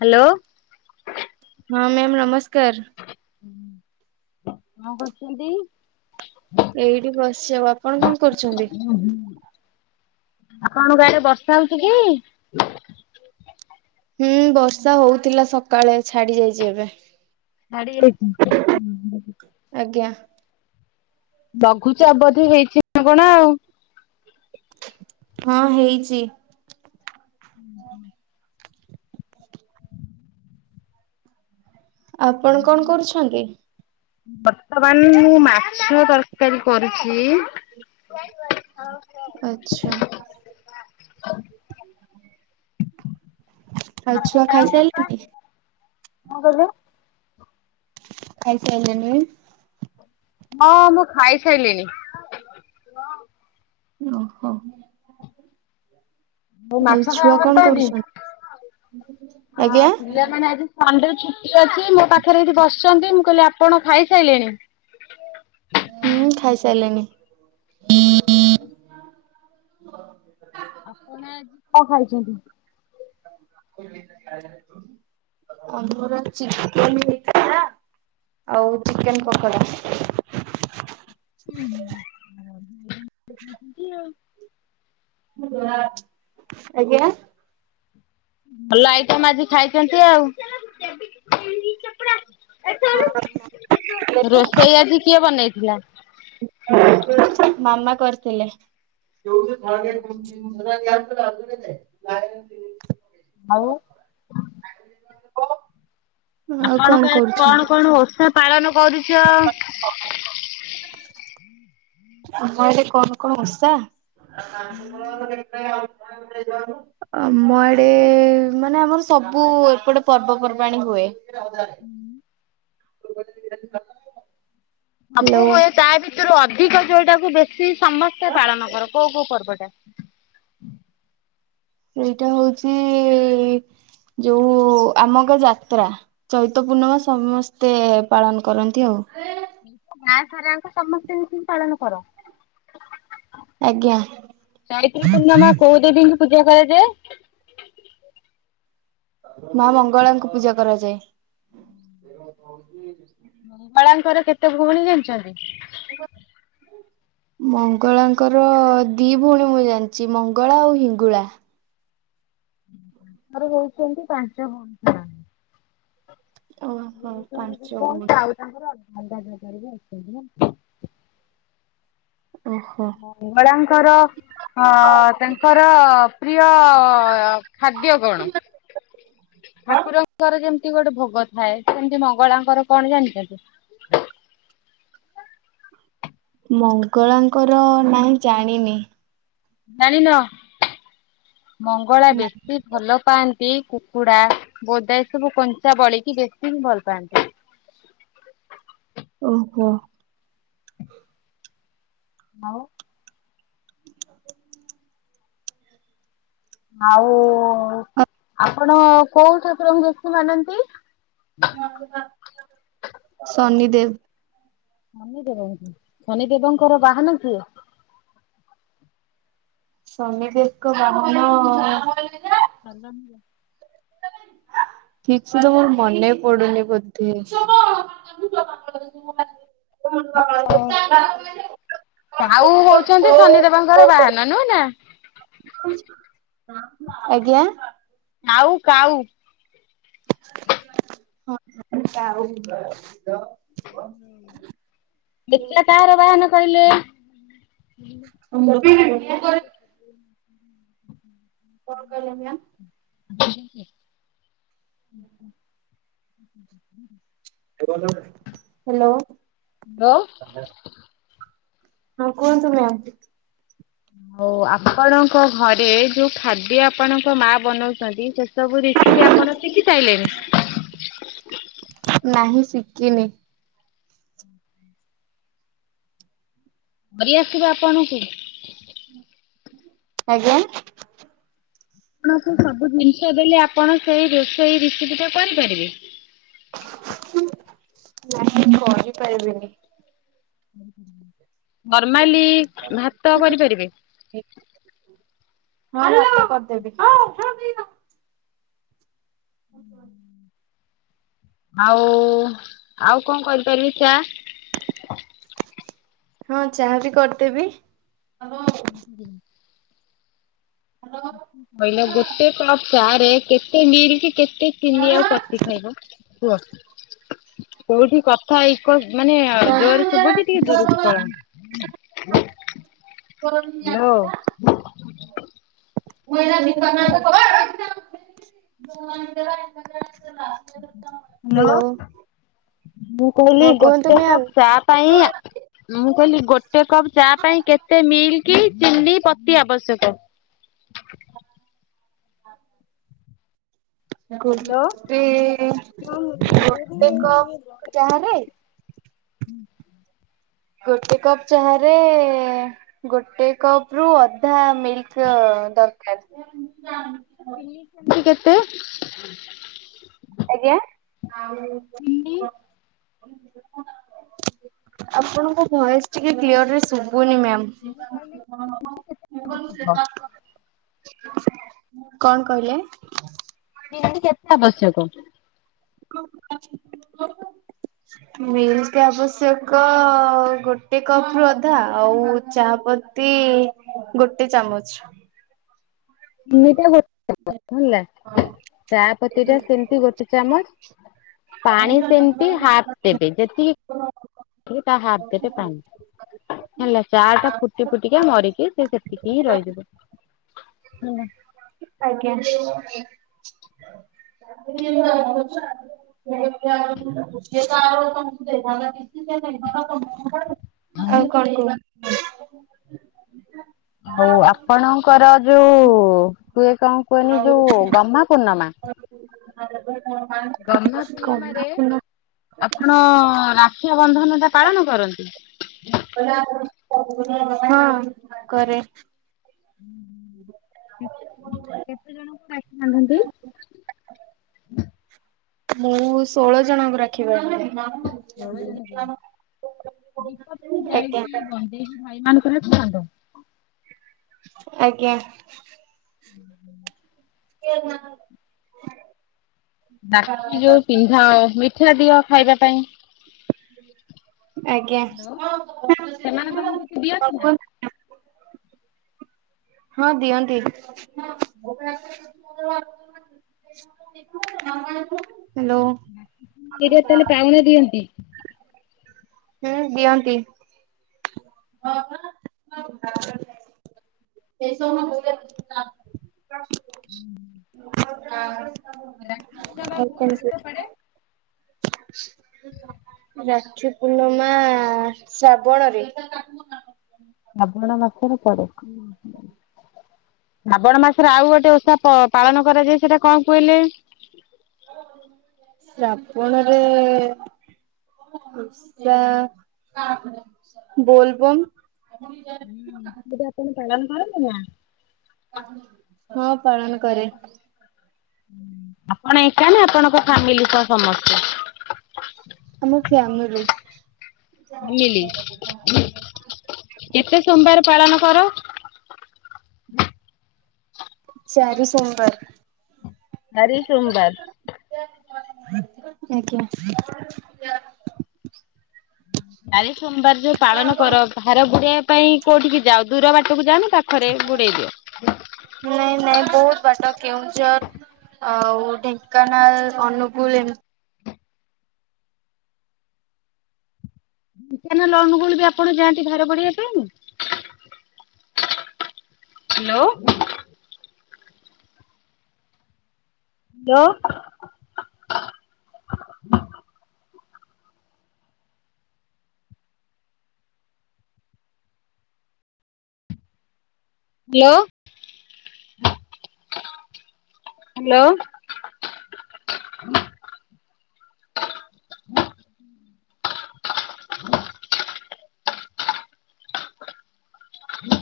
Hello. ହଁ ma'am ନମସ୍କାର। ହୁଁ କଁ କରୁଚନ୍ତି। ଏଇଠି ବସିଛି ଆଉ ଆପଣ କଣ କରୁଛନ୍ତି। ଆପଣଙ୍କ ଆଡେ ବର୍ଷା ହୋଉଚି କି। [inaudible] ହୁଁ ବର୍ଷା ହୋଉଥିଲା ସକାଳେ ଛାଡି ଯାଇଚି ଏବେ। ଛାଡ଼ିଯାଇଚି ଉଁହୁଁ। ଆଜ୍ଞା। ଲଘୁଚାପ ବୋଧେ ହେଇଚି ନା କଣ ଆଉ। ହଁ ହେଇଚି। ଉଁହୁଁ। ଆପଣ କଣ କରୁଛନ୍ତି। ବର୍ତ୍ତମାନ ମୁଁ ମାଛ ତରକାରୀ କରୁଛି। [unintelligible] ଆଚ୍ଛା। ଆଉ ଛୁଆ ଖାଇସାଇଲେଣି। କଁ କହିଲେ। ଖାଇସାଇଲେନି। ହଁ ମୁଁ ଖାଇସାଇଲିଣି। ଓହୋ। ଆଉ ମାଛ ଛୁଆ ଖାଇବାକୁ ଭଲ କଣ ପାଆନ୍ତି କରୁଛନ୍ତି? ଅଁ ଆଜ୍ଞା। ପିଲା ମାନେ ଆଜି ସଣ୍ଡେରେ ଛୁଟି ଅଛି ମୋ ପାଖେରେ ଏଇଠି ବସିଛନ୍ତି ମୁଁ କହିଲି ଆପଣ ଖାଇସାଇଲେଣି। ହୁଁ ଖାଇସାଇଲେଣି। ହ ଆପଣ ଆଜି କଣ ଖାଇଛନ୍ତି? ଆମର ଚିକେନ ହେଇଥିଲା ଆଉ ଚିକେନ ପକୋଡା। ହୁଁ। ଆଜ୍ଞା ଭଲ ଆଇଟମ୍ ଆଜି ଖାଇଛନ୍ତି ଆଉ। ହଁ। ରୋଷେଇ ଆଜି କିଏ ବନେଇଥିଲା? ମାମା କରିଥିଲେ। [unintelligible] ଆଉ କ ଆପଣଙ୍କ ଆଡେ କଣ କଣ ଓଷା ପାଳନ କରୁଛ? ଆମ ଆଡେ କଣ କଣ ଓଷା? ଆ କେ ଯକୁ ଆମ ଆଡେ ମାନେ ଆମର ସବୁ ଏପଟେ ପର୍ବପର୍ବାଣୀ ହୁଏ। ଗ ସବୁ ହୁଏ ତା ଭିତରୁ ଅଧିକ ଯୋଉଟାକୁ ବେଶୀ ସମସ୍ତେ ପାଳନ କର, କୋଉ କୋଉ ପର୍ବଟା? ସେଇଟା ହଉଛି ଯୋଉ ଆମ ଗାଁ ଯାତ୍ରା। ଚୈତ ପୂର୍ଣ୍ଣିମା ସମସ୍ତେ ପାଳନ କରନ୍ତି ଆଉ। ଗାଁ ସାରାଙ୍କ ସମସ୍ତେ ମିଶି ପାଳନ କର। ଆଜ୍ଞା ଚୈତ୍ର ପୂର୍ଣ୍ଣିମା କୋଉ ଦେବୀଙ୍କୁ ପୂଜା କରାଯାଏ? ମା ମଙ୍ଗଳାଙ୍କୁ ପୂଜା କରାଯାଏ। ହ ମଙ୍ଗଳାଙ୍କର କେତେ ଭଉଣୀ ଜାଣିଛନ୍ତି? ହ ମଙ୍ଗଳାଙ୍କର ଦି ଭଉଣୀ ମୁଁ ଜାଣିଛି ମଙ୍ଗଳା ଆଉ ହିଙ୍ଗୁଳା। ଆର ହଉଛନ୍ତି ପାଞ୍ଚ ଭଉଣୀ। ଏଇ ଓହୋ ଜାଗାରେ ପାଞ୍ଚ ଦି ଭଉଣୀ, ଆଉ ତାଙ୍କର ଜାଗାରେ ବି ଅଛନ୍ତି। ଓ ହୋ। ମଙ୍ଗଳାଙ୍କର ହଁ ତାଙ୍କର ପ୍ରିୟ ଖାଦ୍ୟ କଣ? ଠାକୁରଙ୍କର ଯେମିତି ଗୋଟେ ଭୋଗ ଥାଏ, ସେମିତି ମଙ୍ଗଳାଙ୍କର କଣ ଜାଣିଛନ୍ତି? ମଙ୍ଗଳାଙ୍କର ନାଇଁ ଜାଣିନି। ଜାଣିନ ମଙ୍ଗଳା ବେଶୀ ଭଲ ପାଆନ୍ତି କୁକୁଡା, ବୋଦା ଏ ସବୁ କଞ୍ଚା ବଳିକି ବେଶୀ ହିଁ ଭଲ ପାଆନ୍ତି। ଓ ହୋ। ଆଉ ଆଉ ଆପଣ କୋଉ ଠାକୁରଙ୍କୁ ବେଶୀ ମାନନ୍ତି? ଶନିଦେବ। ଶନିଦେବଙ୍କର ବାହନକୁ। ଶନିଦେବଙ୍କ ବାହନ [unintelligible] ଆ ଠିକ୍ ସେ ତ ମୋର ମନେ ପଡୁନି ବୋଧେ? ମୋ ମୁଣ୍ଡ ପାଗଳ ହେଇଯାଉଚି। କାଉ ହଉଚନ୍ତି ଶନିଦେବଙ୍କର ବାହାନ ନୁହେଁ ନା? ଆଜ୍ଞା। ଆଉ କାଉ ହଁ ହଁ କାଉ। ମିଥ୍ୟା କାହାର ବାହାନ କହିଲେ? [unintelligible] ହ ହଁ କଣ କହିଲ ମ୍ୟାମ୍? [inaudible] ହାଲୋ। ବଉ ହଁ କୁହନ୍ତୁ ମ୍ୟାମ୍? ହଉ ଆପଣଙ୍କ ଘରେ ଯୋଉ ଖାଦ୍ୟ ଆପଣଙ୍କ ମା ବନଉଚନ୍ତି ସେ ସବୁ ରିସିପି ଆପ୍ ପଣ ଶିଖି ସାଇଲେଣି? ନାହିଁ ଶିକିନି। ହ ହ ଭରି ଆସିବ ଆପଣଙ୍କୁ? ଆଜ୍ଞା। ଆପଣଙ୍କୁ ସବୁ ଜିନିଷ ଦେଲେ ଆପଣ ସେଇ ରୋଷେଇ ରିସିପି ଟା କରିପାରିବେ? ନାହିଁ କରି ପାରିବିନି। ନର୍ମାଲି ଭାତ କରିପାରିବେ? ହଁ ଭାତ କରଦେବି। ଆହ ଆଉ ଆଉ କଣ କରିପାରିବି ଚା? ହଁ ଚାହା ବି କରଦେବି। [unintelligible] ହାଲୋ। କହିଲ ଗୋଟେ କପ୍ ଚା ରେ କେତେ ମିଲ୍କ କେତେ ଚିନି ଆଉ ପତି ଖାଇବ? କୁହ କୋଉଠି କଥା ଇକ ମାନେ ଆ ଜୋରେ ଶୁଭୁଚି ଟିକେ ଦୂରୁକୁ ପଳା। [unintelligible] ମୁଁ ଏଇନା ଦୀପା ନାଁ କେ କଥା [unintelligible] ହ୍ୟାଲୋ। ମୁଁ କହିଲି ହଁ କୁହନ୍ତୁ ଗୋଟେ କପ ମ୍ୟାମ୍। ଚା ପାଇଁ ଆ ମୁଁ କହିଲି ଗୋଟେ କପ୍ ଚା ପାଇଁ କେତେ ମିଲ୍କି, ଚିନି, ପତି ଆବଶ୍ୟକ? ହଁ [inaudible] ଗୋ ହ୍ୟାଲୋ ଟ୍ରି ଇ ଇ ଗୋଟେ କପ୍ ଚାହା ରେ [inaudible] ହୁଁ। ଗୋଟେ କପ ଚାହାରେ ଏ ଏ ଏ ଗୋଟେ କପ୍ ରୁ ଅଧା ମିଲ୍କ ଦରକାର। ଚିନି ସେମତି କେତେ? ଆଜ୍ଞା। ଚିନି ଆପଣଙ୍କ ଭଏସ୍ ଟିକେ କ୍ଲିଅରରେ ଶୁବୁନି ମ୍ୟାମ୍। [inaudible] କଣ କହିଲେ? କି ଯାଣି କେତେ ଆବଶ୍ୟକ? [inaudible] ମିଲ୍କି ଆବଶ୍ୟକ ଗୋଟେ କପ୍ ରୁ ଅଧା ଆଉ ଚାପତ ତି ଗୋଟେ ଚାମଚ। ଟା ଗୋଟେ ହବ ହେଲା। ଚା ପତି ଟା ସେମିତି ଗୋଟେ ଚାମଚ ପାଣି ସେମିତି ହାପ୍ ଦେବେ ଯେତିକି ତା ହାପ୍ ଦେବେ ପାଣି। ହେଲା ଚା ଟା ଫୁଟି ଫୁଟିକା ମରିକି ସେ ସେତିକି ହିଁ ରହିଯିବ। ହୁଁ। ଆଜ୍ଞା। [inaudible] ଆଉ କଣ କୁହ? ହୋଉ ଆପଣଙ୍କର ଯୋଉ ତୁଏ କଣ କୁହନି ଯୋଉ ଗମ୍ମା ପୂର୍ଣ୍ଣମା। ଗହ୍ମା କ। ପୂର୍ଣ୍ଣମାରେ ଆପଣ ରାକ୍ଷା ବନ୍ଧନ ଟା ପାଳନ କରନ୍ତି। ହଁ କରେ। କେତେ ଜଣଙ୍କୁ ରାକ୍ଷି ବାନ୍ଧନ୍ତି। [inaudible] ମୁଁ ଷୋହଳ ଜଣଙ୍କୁ ରାକ୍ଷି ବାନ୍ଧେ। ଆଜ୍ଞା [unintelligible] ଆଜ୍ଞା। ହୁଁ ହ। [inaudible] ରାଖୀ ଯୋଉ ପିନ୍ଧାଅ ମିଠା ଦିଅ ଖାଇବା ପାଇଁ ଆଜ୍ଞା। ସେମାନେ ହଁ ଦିଅନ୍ତି। [inaudible] ଏଇରିଆ ତାହେଲେ ପାଉଣା ଦିଅନ୍ତି। ହୁଁ ଦିଅନ୍ତି। ହଁ ପା [inaudible] [inaudible] ରାକ୍ଷୀ ପୁର୍ଣମା ଶ୍ରାବଣରେ। ଶ୍ରାବଣ ମାସରେ ପଡେ। ଶ୍ରାବଣ ମାସରେ ଆଉ ଗୋଟେ ଓଷା ପ ପାଳନ କରାଯାଏ ସେଇଟା କଣ କୁହିଲେ? ଶାବଣ ରେ ଓଷା ବୋଲବମ୍। ହୁଁ ଦିଦି ଆପଣ ପାଳନ କରନ୍ତି ନା। ହଁ ପାଳନ କରେ। ଆପଣ ଏକା ନା ଆପଣଙ୍କ ଫାମିଲି ସହ ସମସ୍ତେ। ଆମ ଫ୍ୟାମିଲି। ଫ୍ୟାମିଲି। କେତେ ସୋମବାର୍ ପାଳନ କର? ଚାରି ସୋମବାର୍। ଆରି ସୋମବାର୍। ଆଜ୍ଞା। ଚାରି ସୋମବାର୍ ଯୋଉ ପାଳନ କର ଭାର ବୁଡେଇବା ପାଇଁ କୋଉଠିକି ଯାଅ ଦୂର ବାଟକୁ ଯାଆନା ପା- ଖରେ ବୁଡ଼େଇ ଦିଅ। ନାଇଁ ନାଇଁ ବୋହୁତ୍ ବାଟ କେଉଁଝର୍ ଆଉ ଢେଙ୍କାନାଳ ଅନୁଗୁଳ ଏମ୍ ଢେଙ୍କାନାଲ୍ ଅନୁଗୁଳ୍ ବି ଆପଣ ଯାଆନ୍ତି ଭାର ବୁଢେଇବା ପାଇଁ। ହାଲୋ। ହାଲୋ। Hello hello.